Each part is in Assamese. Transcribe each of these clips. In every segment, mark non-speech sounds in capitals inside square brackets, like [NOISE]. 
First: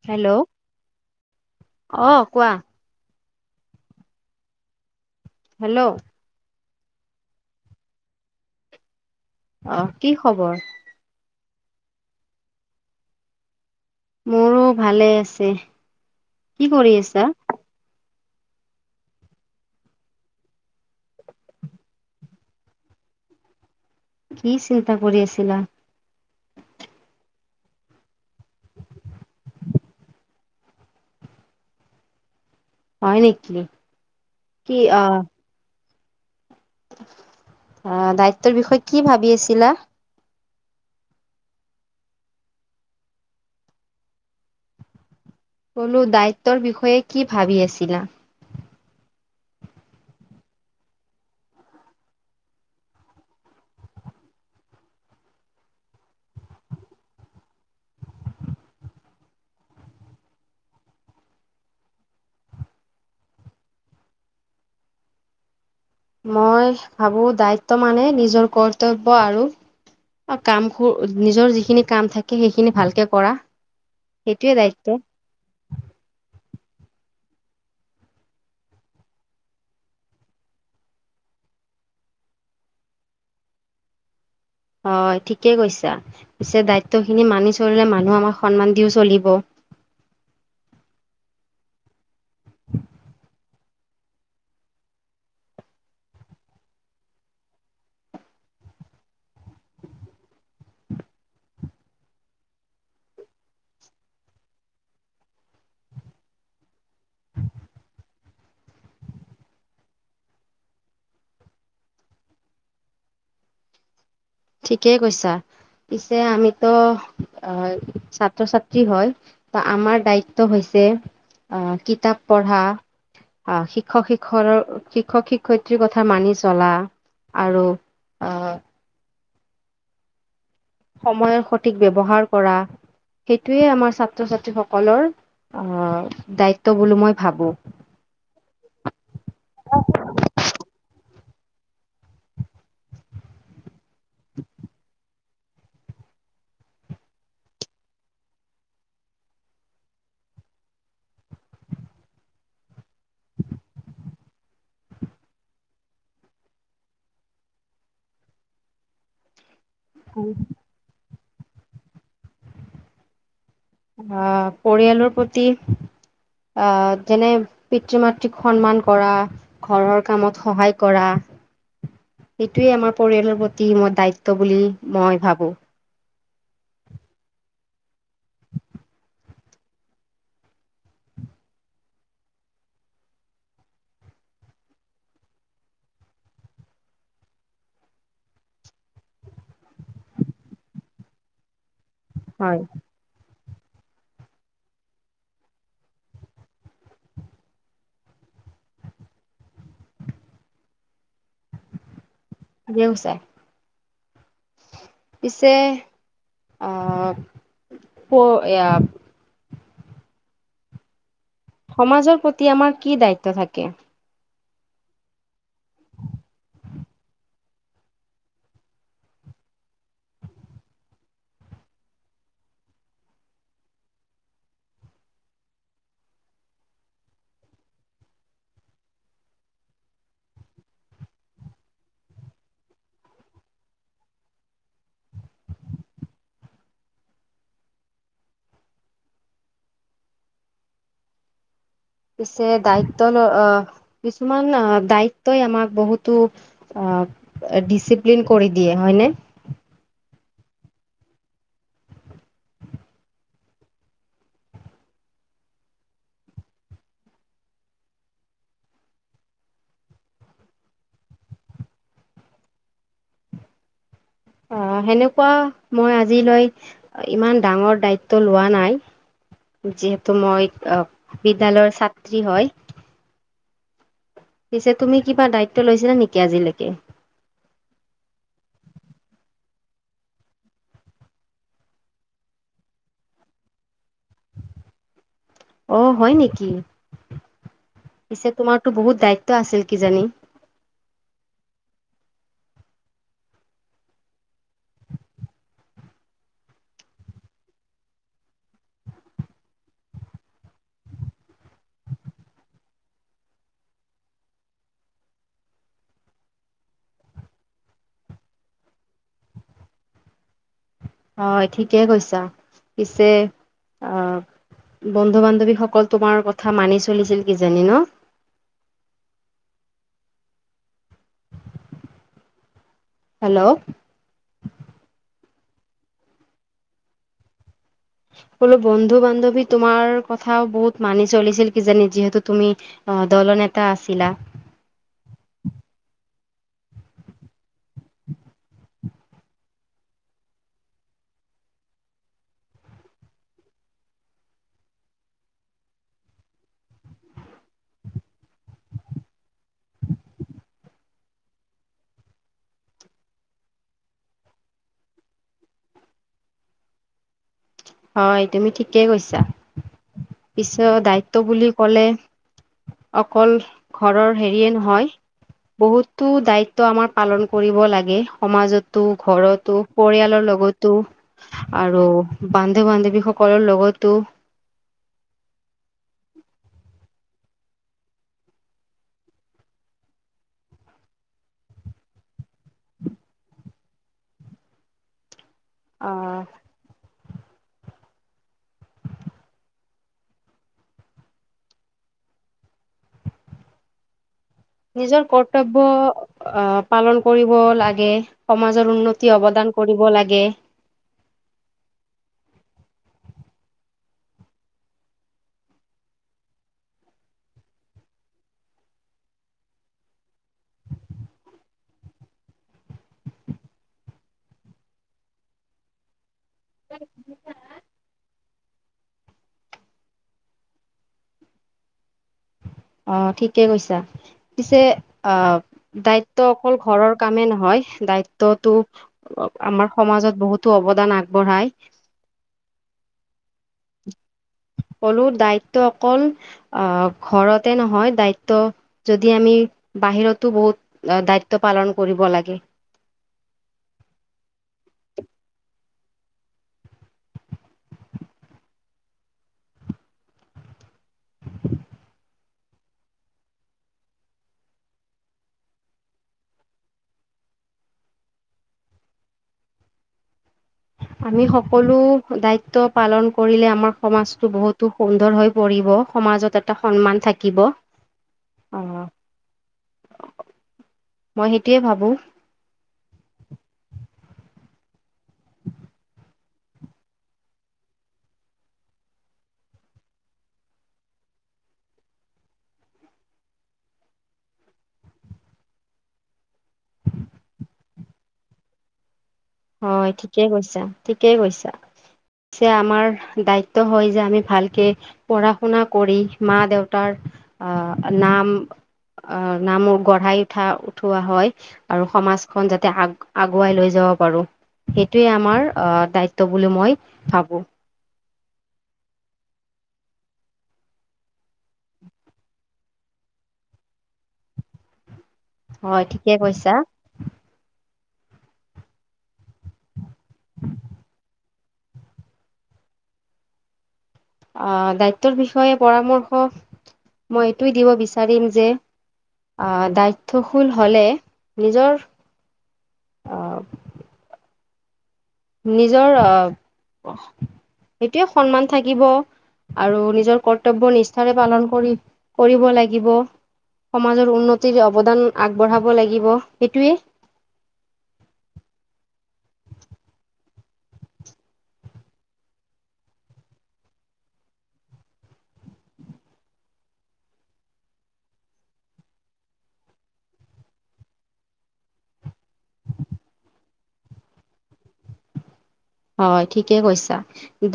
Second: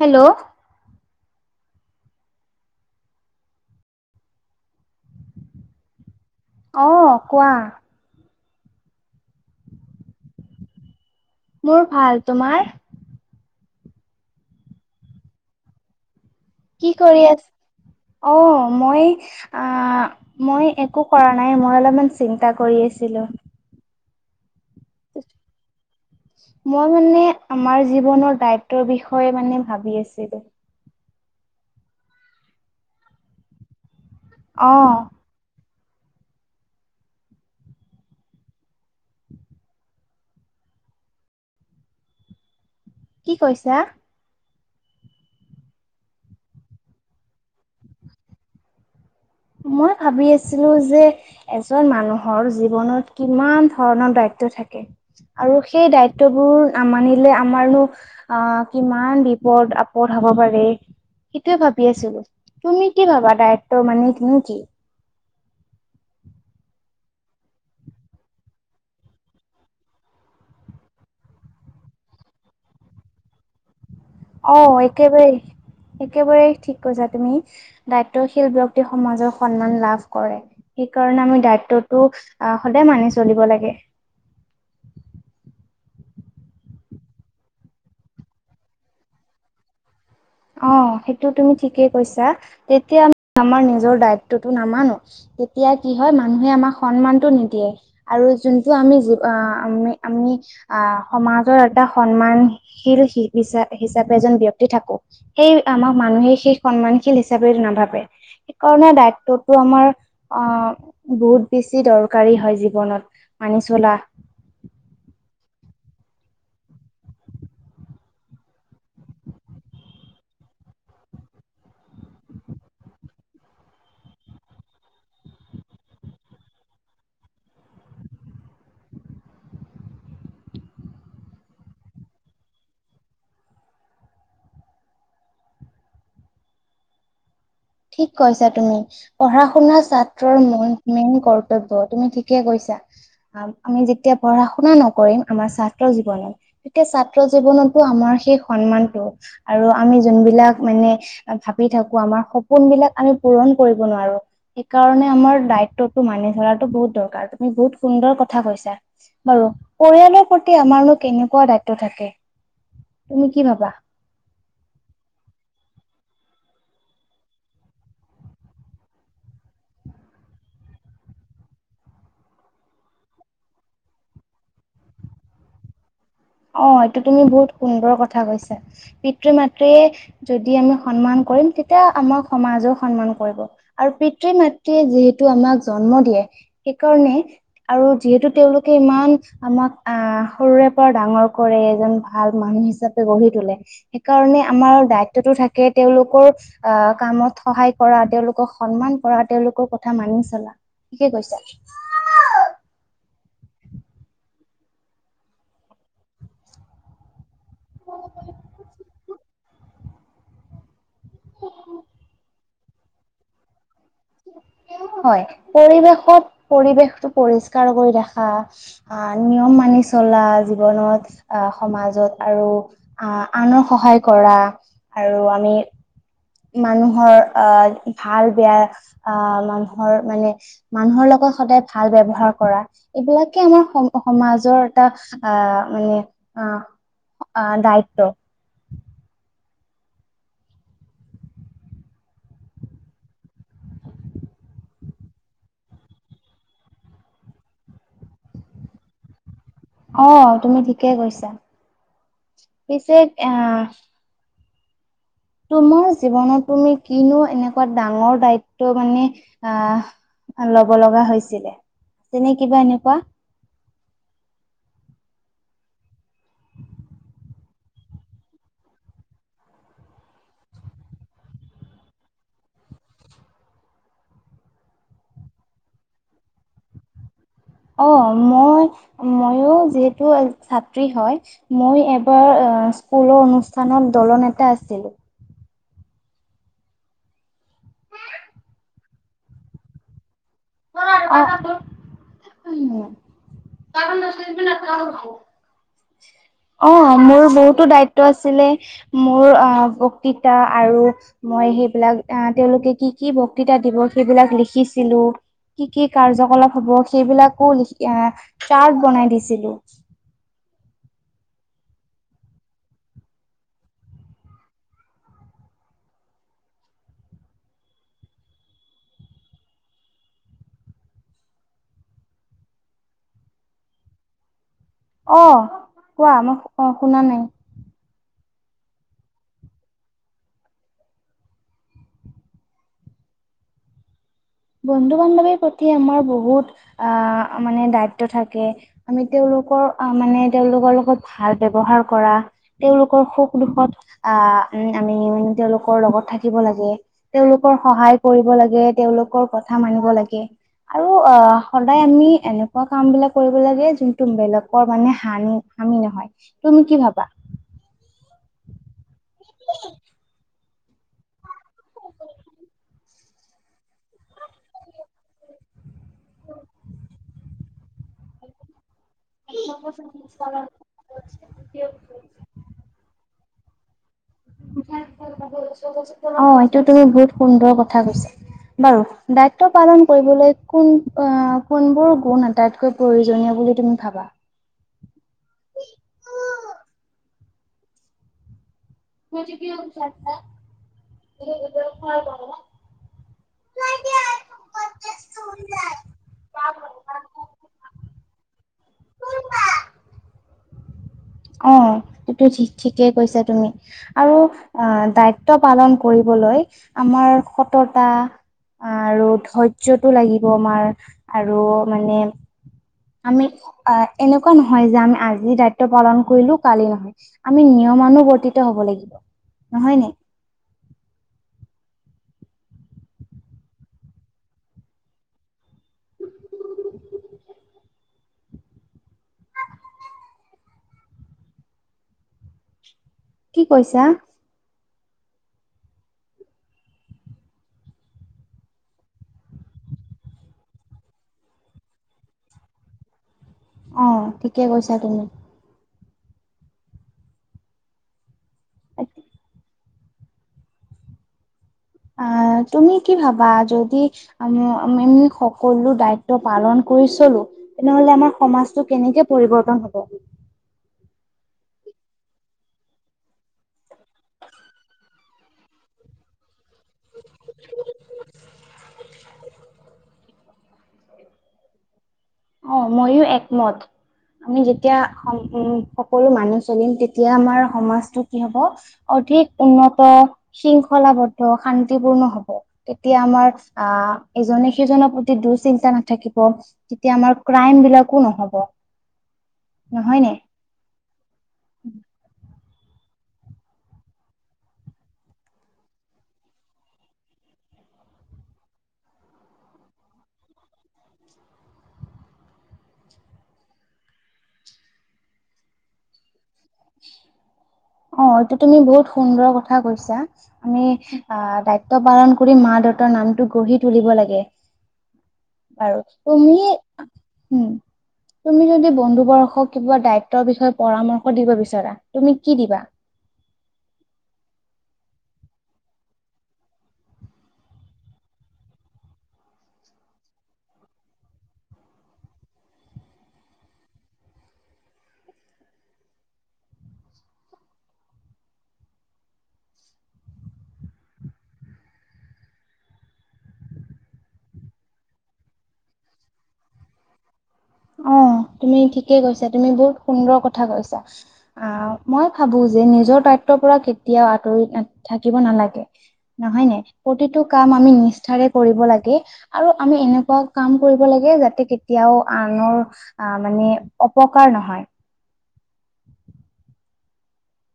হেল্ল' অ' কোৱা। হেল্ল' অ' কোৱা। আহ কি খবৰ। মোৰ ভাল তোমাৰ। মোৰো ভালে আছে, কি কি কৰি আছা? আছ অ' মই মই একো কৰা নাই, মই অলপমান চিন্তা কৰি আছিলো। কি চিন্তা কৰি আছিলা। মই মানে আমাৰ জীৱনৰ দায়িত্বৰ বিষয়ে মানে ভাবি আছিলো। হয় নেক অ কি আহ। আহ দায়িত্বৰ বিষয়ে কি ভাবি আছিলা। কি কৈছা। বোলো দ্বায়িত্বৰ বিষয়ে কি ভাবি আছিলা। মই ভাবি আছিলো যে এজন মানুহৰ জীৱনত কিমান ধৰণৰ দায়িত। দায়িত্ব থাকে। আৰু সেই দায়িত্ববোৰ নামানিলে আমাৰনো অ' কিমান বিপদ আপদ হ'ব। হ'ব পাৰে সেইটোয়ে ভাবি আছিলো। তুমি কি ভাবা দায়িত্ব মানে তুমি কি। মই ভাবো দায়িত্ব মানে নিজৰ কৰ্তব্য আৰু। কাম নিজৰ যিখিনি কাম থাকে সেইখিনি ভালকে কৰা। সেইটোয়ে অ' দায়িত্ব একেবাৰে একেবাৰে ঠিকে। থিক কৈছা তুমি, দায়িত্বশীল ব্যক্তি সমাজৰ সন্মান লাভ কৰে, সেইকাৰণে আমি দায়িত্ব। আহ সদায় মানি চলিব লাগে। হয় ঠিকেই কৈছা পিছে দায়িত্বখিনি মানি চলিলে মানুহ আমাক সন্মান দিওঁ চলিব। [UNINTELLIGIBLE] অ' সেইটো তুমি ঠিকেই কৈছা, তেতিয়া আমি আমাৰ নিজৰ দায়িত্বটো নামানো। তেতিয়া কি হয় মানুহে আমাক সন্মানতটো নিদিয়ে আৰু যোনটো আমি জি আমি-আমি আহ সমাজৰ এটা সন্মানশীল হিচ-হিচাপে এজন ব্যক্তি থাকো। সেই আমাক মানুহে সেই সন্মানশীল হিচাপে নাভাবে। সেইকাৰণে দ্বায়িত্বতটো আমাৰ আহ বহুত বেছি দৰকাৰী হয় জীৱনত। মানিচলা। ঠিকেই কৈছা। পিছে আমিতো অ ছাত্ৰ ছাত্ৰী হয় ত' আমাৰ দায়িত্ব হৈছে ছে অ' কিতাপ পঢ়া। অ' শিক্ষক শিক্ষ শিক্ষক শিক্ষয়িত্ৰীৰ কথা মানি চলা। আৰু অ' সময়ৰ সঠিক ব্যৱহাৰ কৰা। সেইটোৱে আমাৰ ছাত্ৰ ছাত্ৰী সকলৰ আহ দায়িত্ব বুলি মই ভাবো। ঠিক কৈছা তুমি পঢ়া শুনা ছাত্ৰৰ মূল মেইন কৰ্তব্য তুমি ঠিকে কৈছা, আমি যেতিয়া পঢ়া শুনা নকৰিম আমাৰ ছাত্ৰ জীৱনত। তেতিয়া ছাত্ৰ জীৱনতো আমাৰ সেই সন্মানটো আৰু আমি যোনবিলাক মানে। ভাবি থাকো আমাৰ সপোন সোপোনবিলাক আমি পূৰণ কৰিব নোৱাৰো, সেইকাৰণে আমাৰ দায়িত্বটো মানি চলাটো বহুত দৰকাৰ। বহুত সুন্দৰ কথা কৈছা বাৰু। পৰিয়ালৰ প্ৰতি আমাৰনো কেনেকুৱা দায়িত্ব থাকে। তুমি কি ভাবা? আহ পৰিয়ালৰ প্ৰতি আহ যেনে পিতৃ মাতৃক সন্মান কৰা ঘৰৰ কামত সহায় কৰা। [INAUDIBLE] সেইটোৱে আমাৰ পৰিয়ালৰ প্ৰতি মই দায়িত্ব বুলি মই ভাবো। অ', এইটো তুমি বহুত সুন্দৰ কথা কৈছা। পিতৃ মাতৃয়ে যদি আমি সন্মান কৰিম তেতিয়া আমাৰ সমাজৰ সন্মান কৰিব আৰু পিতৃ মাতৃয়ে যিহেতু আমাক জন্ম দিয়ে সেইকাৰণে আৰু যিহেতু তেওঁলোকে ইমান আমাক আহ সৰুৰে পৰা ডাঙৰ কৰে এজন ভাল মানুহ ঠিকে হিচাপে গঢ়ি তোলে। সেইকাৰণে আমাৰ দায়িত্বতো থাকে তেওঁলোকৰ আহ কামত সহায় কৰা। তেওঁলোকক সন্মান কৰা তেওঁলোকৰ কথা মানি চলা ঠিকে কৈছা। দেও চাই। পিছে আহ-প-এয়া সমাজৰ প্ৰতি আমাৰ কি দায়িত্ব থাকে? [INAUDIBLE] হয়, পৰিৱেশত পৰিৱেশটো পৰিষ্কাৰ কৰি ৰখা আহ নিয়ম মানি চলা জীৱনত আহ সমাজত আৰু আহ আনৰ সহায় কৰা। আৰু আমি মানুহৰ আহ ভাল বেয়া আহ মানুহৰ মানে মানুহৰ লগত সদায় ভাল ব্যৱহাৰ কৰা এইবিলাকে আমাৰ সম-সমাজৰ এটা আহ মানে আ-আ দায়িত্ব। পিছে দায়িত্ব অ-কিছুমান দায়িত্বই আমাক বহুতো অ' ডিচিপ্লিন কৰি দিয়ে হয় নে? অ', তুমি ঠিকেই কৈছা। পিছে আহ তোমাৰ জীৱনত তুমি কিনো এনেকুৱা ডাঙৰ দায়িত্ব মানে আহ ল'ব লগা হৈছিলে আছে নে কিবা এনেকুৱা? অ', সেনেকুৱা মই আজিলৈ ইমান ডাঙৰ দায়িত্ব লোৱা নাই। যিহেতু মই বিদ্যালয়ৰ ছাত্ৰী হয়। পিছে তুমি কিবা দায়িত্ব লৈছিলা নেকি আজিলৈকে? অ', মই ময়ো যিহেতু ছাত্ৰী হয় মই এবাৰ স্কুলৰ অনুষ্ঠানত দল নেতা আছিলো। আহ হয় নেকি? পিছে তোমাৰতো বহুত দায়িত্ব আছিল কিজানি? [UNINTELLIGIBLE] [UNINTELLIGIBLE] অ মোৰ বহুতো দায়িত্ব আছিলে। মোৰ অ বক্ততা আৰু সেইবিলাক আহ তেওঁলোকে কি কি বক্তৃতা দিব সেইবিলাক লিখিছিলো। কি কি কাৰ্যকলাপ হব সেইবিলাকো লিখি চাৰ্ট বনাই দিছিলো। হয় ঠিকে কৈছা। পিছে অহ বন্ধু-বান্ধৱীসকল তোমাৰ কথা মানি চলিছিল কিজানি ন? [INAUDIBLE] হেল্ল'। অ', কোৱা মই অ শুনা নাই। বোলো বন্ধু বান্ধৱী তোমাৰ কথাও বহুত মানি চলিছিল কিজানি যিহেতু তুমি অ' দল নেতা আছিলা। বন্ধু বান্ধৱীৰ প্ৰতি আমাৰ বহুত আহ মানে দায়িত্ব থাকে আমি তেওঁলোক মানে লগত ভাল ব্যৱহাৰ কৰা তেওঁলোকৰ সুখ দুখত আ উম আমি তেওঁলোকৰ লগত থাকিব লাগে। তেওঁলোকৰ সহায় কৰিব লাগে তেওঁলোকক কথা মানিব লাগে। আৰু অ সদায় আমি এনেকুৱা কাম বিলাক কৰিব লাগে, যোনটো বেলেগৰ মানে হানি হামি নহয়। তুমি কি ভাবা? হয় তুমি ঠিকেই কৈছা। পিছত দায়িত্ব বুলি অকলে অকল ঘৰৰ হেৰিয়ে নহয় বহুতো দায়িত্ব আমাৰ পালন কৰিব লাগে। সমাজত টো, ঘৰতো, পৰিয়ালৰ লগতো আৰু বান্ধু বান্ধৱীসকলৰ লগতো অ এইটো তুমি বহুত সুন্দৰ কথা কৈছা। বাৰু, দায়িত্ব পালন কৰিবলৈ কোন আহ কোনবোৰ গুণ আটাইতকৈ প্ৰয়োজনীয় বুলি তুমি ভাবা? অ [UNINTELLIGIBLE] [UNINTELLIGIBLE] নিজৰ কৰ্তব্য আহ পালন কৰিব লাগে। সমাজৰ উন্নতি অৱদান কৰিব লাগে। অ এইটো ঠিক ঠিকেই কৈছা তুমি। আৰু আহ দায়িত্ব পালন কৰিবলৈ আমাৰ সততা আৰু ধৈৰ্যটো লাগিব আমাৰ আৰু মানে আমি অ এনেকুৱা নহয় যে আমি আজি দায়িত্ব পালন কৰিলো কালি নহয়। আমি নিয়মানুবৰ্তিত হব লাগিব। নহয় ন? অ ঠিকে কৈছা। পিছে আহ দায়িত্ব অকল ঘৰৰ কামেই নহয়। দায়িত্বতটো আমাৰ সমাজত বহুতো অৱদান আগবঢ়ায় কি কৈছা? ক'লো দায়িত্ব অকল আহ ঘৰতে নহয়, দায়িত্ব যদি আমি বাহিৰতো বহুত দায়িত্ব পালন কৰিব লাগে। অঁ ঠিকে কৈছা তুমি। অ তুমি কি ভাবা? যদি আ-আমি সকলো দায়িত্ব পালন কৰি চলো। তেনেহলে আমাৰ সমাজটো কেনেকে পৰিৱৰ্তন হব? আমি সকলো দ্বায়িত্ব পালন কৰিলে আমাৰ সমাজটো বহুতো সুন্দৰ হৈ পৰি সমাজত এটা সন্মান থাকিব। অ [UNINTELLIGIBLE] মই সেইটোয়ে ভাবো। অ ময়ো একমত। আমি যেতিয়া উ সকলো মা চলিম, তেতিয়া আমাৰ সমাজটো কি হ'ব, অধিক উন্নত শৃংখলাবদ্ধ শান্তিপূৰ্ণ হব, তেতিয়া আমাৰ আ, ইজনে সিজনৰ প্ৰতি দুঃচিন্তা নাথাকিব। এতিয়া আমাৰ ক্ৰাইম বিলাকো নহ'ব হয়, নহয়নে? ঠিকেই কৈছা ঠিকেই কৈছা। প্ছে আমাৰ দায়িত্ব হয় যে আমি ভালকে পঢ়া শুনা কৰি মা দেউতাৰ আ, নাম আহ নাম গঢ়াই উঠা-উঠোৱা হয় আৰু সমাজখন যাতে আগ আগুৱাই লৈ যাব পাৰো। সেইটোৱে আমাৰ আহ দায়িত্ব বুলি মই ভাবো। অ এইটো তুমি বহুত সুন্দৰ কথা কৈছা। আমি দায়িত্ব পালন কৰি মা দেত নামটো গঢ়ি তুলিব লাগে। বাৰু, হয় ঠিকে তুমি কৈছা উম তুমি যদি বন্ধু ব কিবা দায়িত্বৰ বিষয়ে পৰামৰ্শ দিব বিচৰা তুমি কি দিবা? আ, দায়িত্বৰ বিষয়ে পৰামৰ্শ মই এইটোয়ে দিব বিচাৰিম যে আ, দায়িত্বশীল হলে নিজৰ আ, নিজৰ আ, সেইটোৱে সন্মান থাকিব আৰু নিজৰ কৰ্তব্য নিষ্ঠাৰে পালন কৰি কৰিব লাগিব সমাজৰ উন্নতিৰ অৱদান আগবঢ়াব লাগিব সেইটোৱে অ', তুমি ঠিকেই কৈছা তুমি বহুত সুন্দৰ কথা কৈছা আ, মই ভাবো যে নিজৰ দায়িত্ব পৰা কেতিয়াও আতৰি থাকিব নালাগে নহৈ নে, প্ৰতিটো কাম আমি নিষ্ঠাৰে কৰিব লাগে আৰু আমি এনেকুৱা কাম কৰিব লাগে যাতে কেতিয়াও আনৰ মানে অপকাৰ নহয়। হয়, ঠিকে কৈছা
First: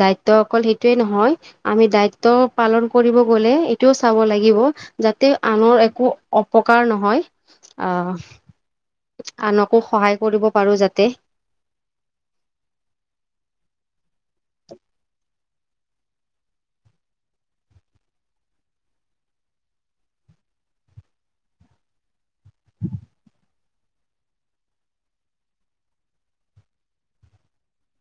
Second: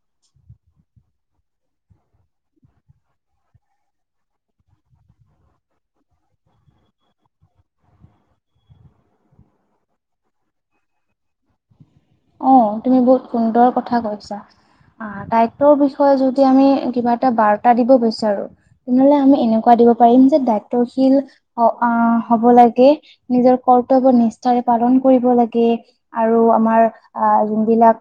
দায়িত্ব অকল সেইটোয়ে নহয় আমি দায়িত্ব পালন কৰিম গলে এটোও চাব লাগিব যাতে আনৰ একো অপকাৰ নহয়। আ, আনকো সহায় কৰিব পাৰো যাতে। অ', তুমি বহুত সুন্দৰ কথা কৈছা আ, দা বিষয়ে যদি আমি কিবা এটা বাৰ্তা দিব বিচাৰো তেনেহলে আমি এনেকুৱা দিব পাৰিম যে ত' শীল অ', আ, হব লাগে নিজৰ কৰ্তব্য নিষ্ঠাৰে পালন কৰিব লাগে আৰু আমাৰ আ, যোনবিলাক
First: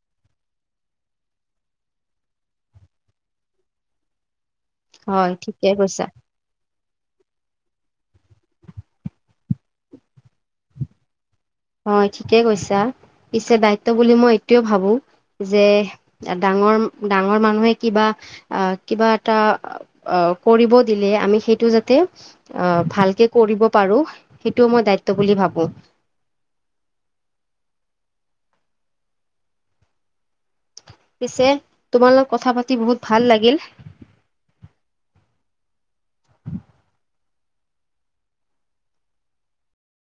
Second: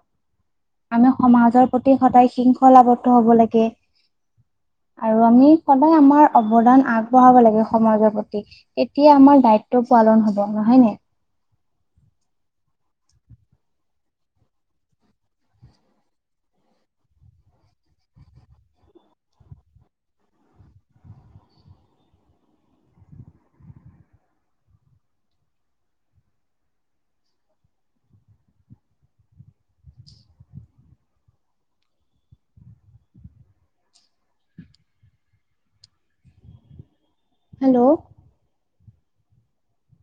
আমি সমাজৰ প্ৰতি সদায় সিংসলাৱদ্ধ হব লাগে আৰু হয় আমি ঠিকে সদায় কৈছা আমাৰ অৱদান আগবঢ়াব লাগে সমাজৰ প্ৰতি তেতিয়া আমাৰ দায়িত্ব পালন হব নহয় নে? হয়, ঠিকেই কৈছা পিছে দায়িত্ব বুলি মই এইটোয়ে ভাবো যে ডাঙৰ ডাঙৰ মানুহে কিবা আ, কিবা এটা কৰিব দিলে আমি সেইটো যাতে আ, ভালকে কৰিব পাৰোঁ, সেইটো মই দায়িত্ব বুলি ভাবোঁ। [INAUDIBLE] পিছে তোমালোক কথা পাতি বহুত ভাল লাগিল। হেল্ল'